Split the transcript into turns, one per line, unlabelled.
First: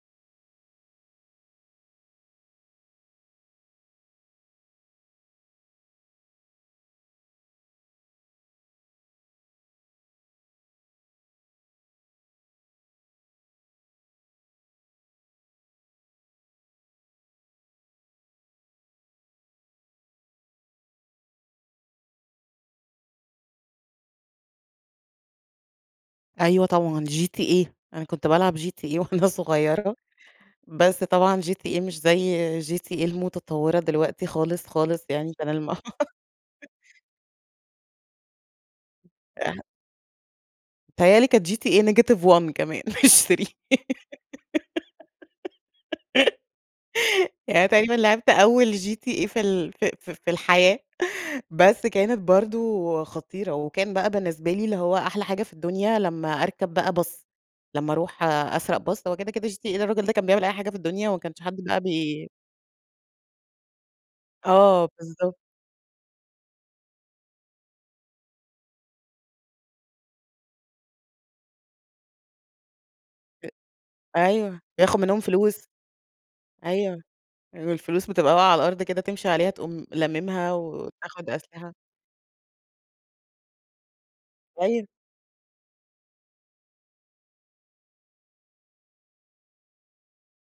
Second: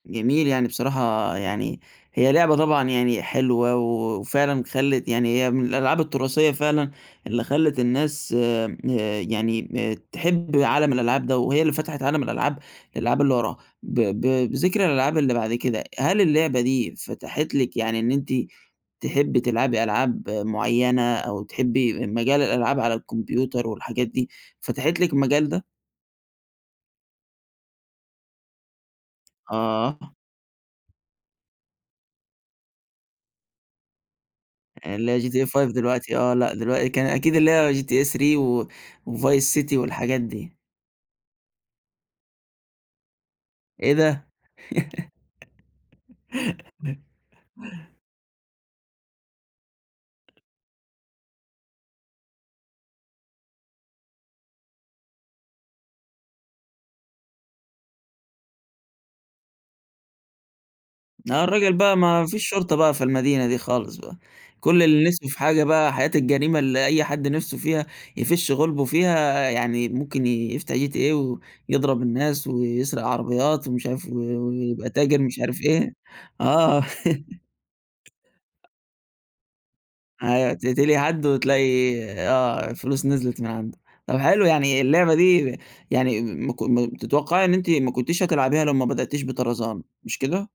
جميل، يعني بصراحة يعني هي لعبة طبعًا يعني حلوة وفعلًا خلّت يعني هي من الألعاب التراثية فعلًا، اللي خلّت الناس ه يعني م تحب عالم الألعاب ده وهي اللي فتحت عالم الألعاب للألعاب اللي وراها، ب ب بذِكر الألعاب اللي بعد كده، هل اللعبة دي فتحت لِك يعني إن أنتِ تحبي تلعبي ألعاب مُعينة أو تحبي المجال الألعاب على الكمبيوتر والحاجات دي. فتحت لِك المجال ده؟
أيوه طبعًا، GTA، أنا كُنت بالعب GTA وأنا صُغيرة.
آه
بس طبعًا GTA مش زي GTA المتطورة دلوقتي خالص، خالص
اللي هي
يعني
GTA
كان الم
5 دلوقتي آه لأ، دِلوقِ كان أكيد اللي هي GTA 3 و وVice
أ
city والحاجات دي.
متهيأ لي كانت GTA -1 كمان مش 3
إيه ده؟
يعني تقريبًا لعِبت أول GTA في ال ف في الحياة، بس كانت برضه خطيرة. وكان بقى بالنسبة لي، اللي هو أحلى حاجة في الدنيا، لمّا أركب بقى bus لمّا أروح أسرق bus. هو كده، كده GTA ده الرجل ده كان بيعمل أي حاجة في الدنيا، وما كانش
آه،
حدّ
الرجل
بقى
بقى ما ما
بي
فيش شُرطة بقى في المدينة دي خالص بقى. كل
آه
اللي نِفسه
بالضبط.
في حاجة بقى حياة الجريمة، اللي أي حدّ نِفسه فيها يفش غُلبُه فيها، يعني مُمكن يفتح GTA ويضرب الناس ويسرق
أ
عربيات ومش عارف و
أيوه،
ويبقى
ياخد منهم
تاجر مش عارف
فلوس.
إيه آه
أيوه، أ والفلوس بتبقى واقعة على الأرض كده، تمشي عليها، تقوم
أيوه،
لامِمّها
تِقتلي حدّ
وتاخد أسلحة.
وتلاقي آه، فلوس نزلِت من عنده. طَب حلو يعني
أيوه.
اللعبة دي ب يعني ما ك م تتوقعي إن أنتِ ما كُنتيش هَتِلّعبيها لو ما بدأتيش بطرازان مش كده؟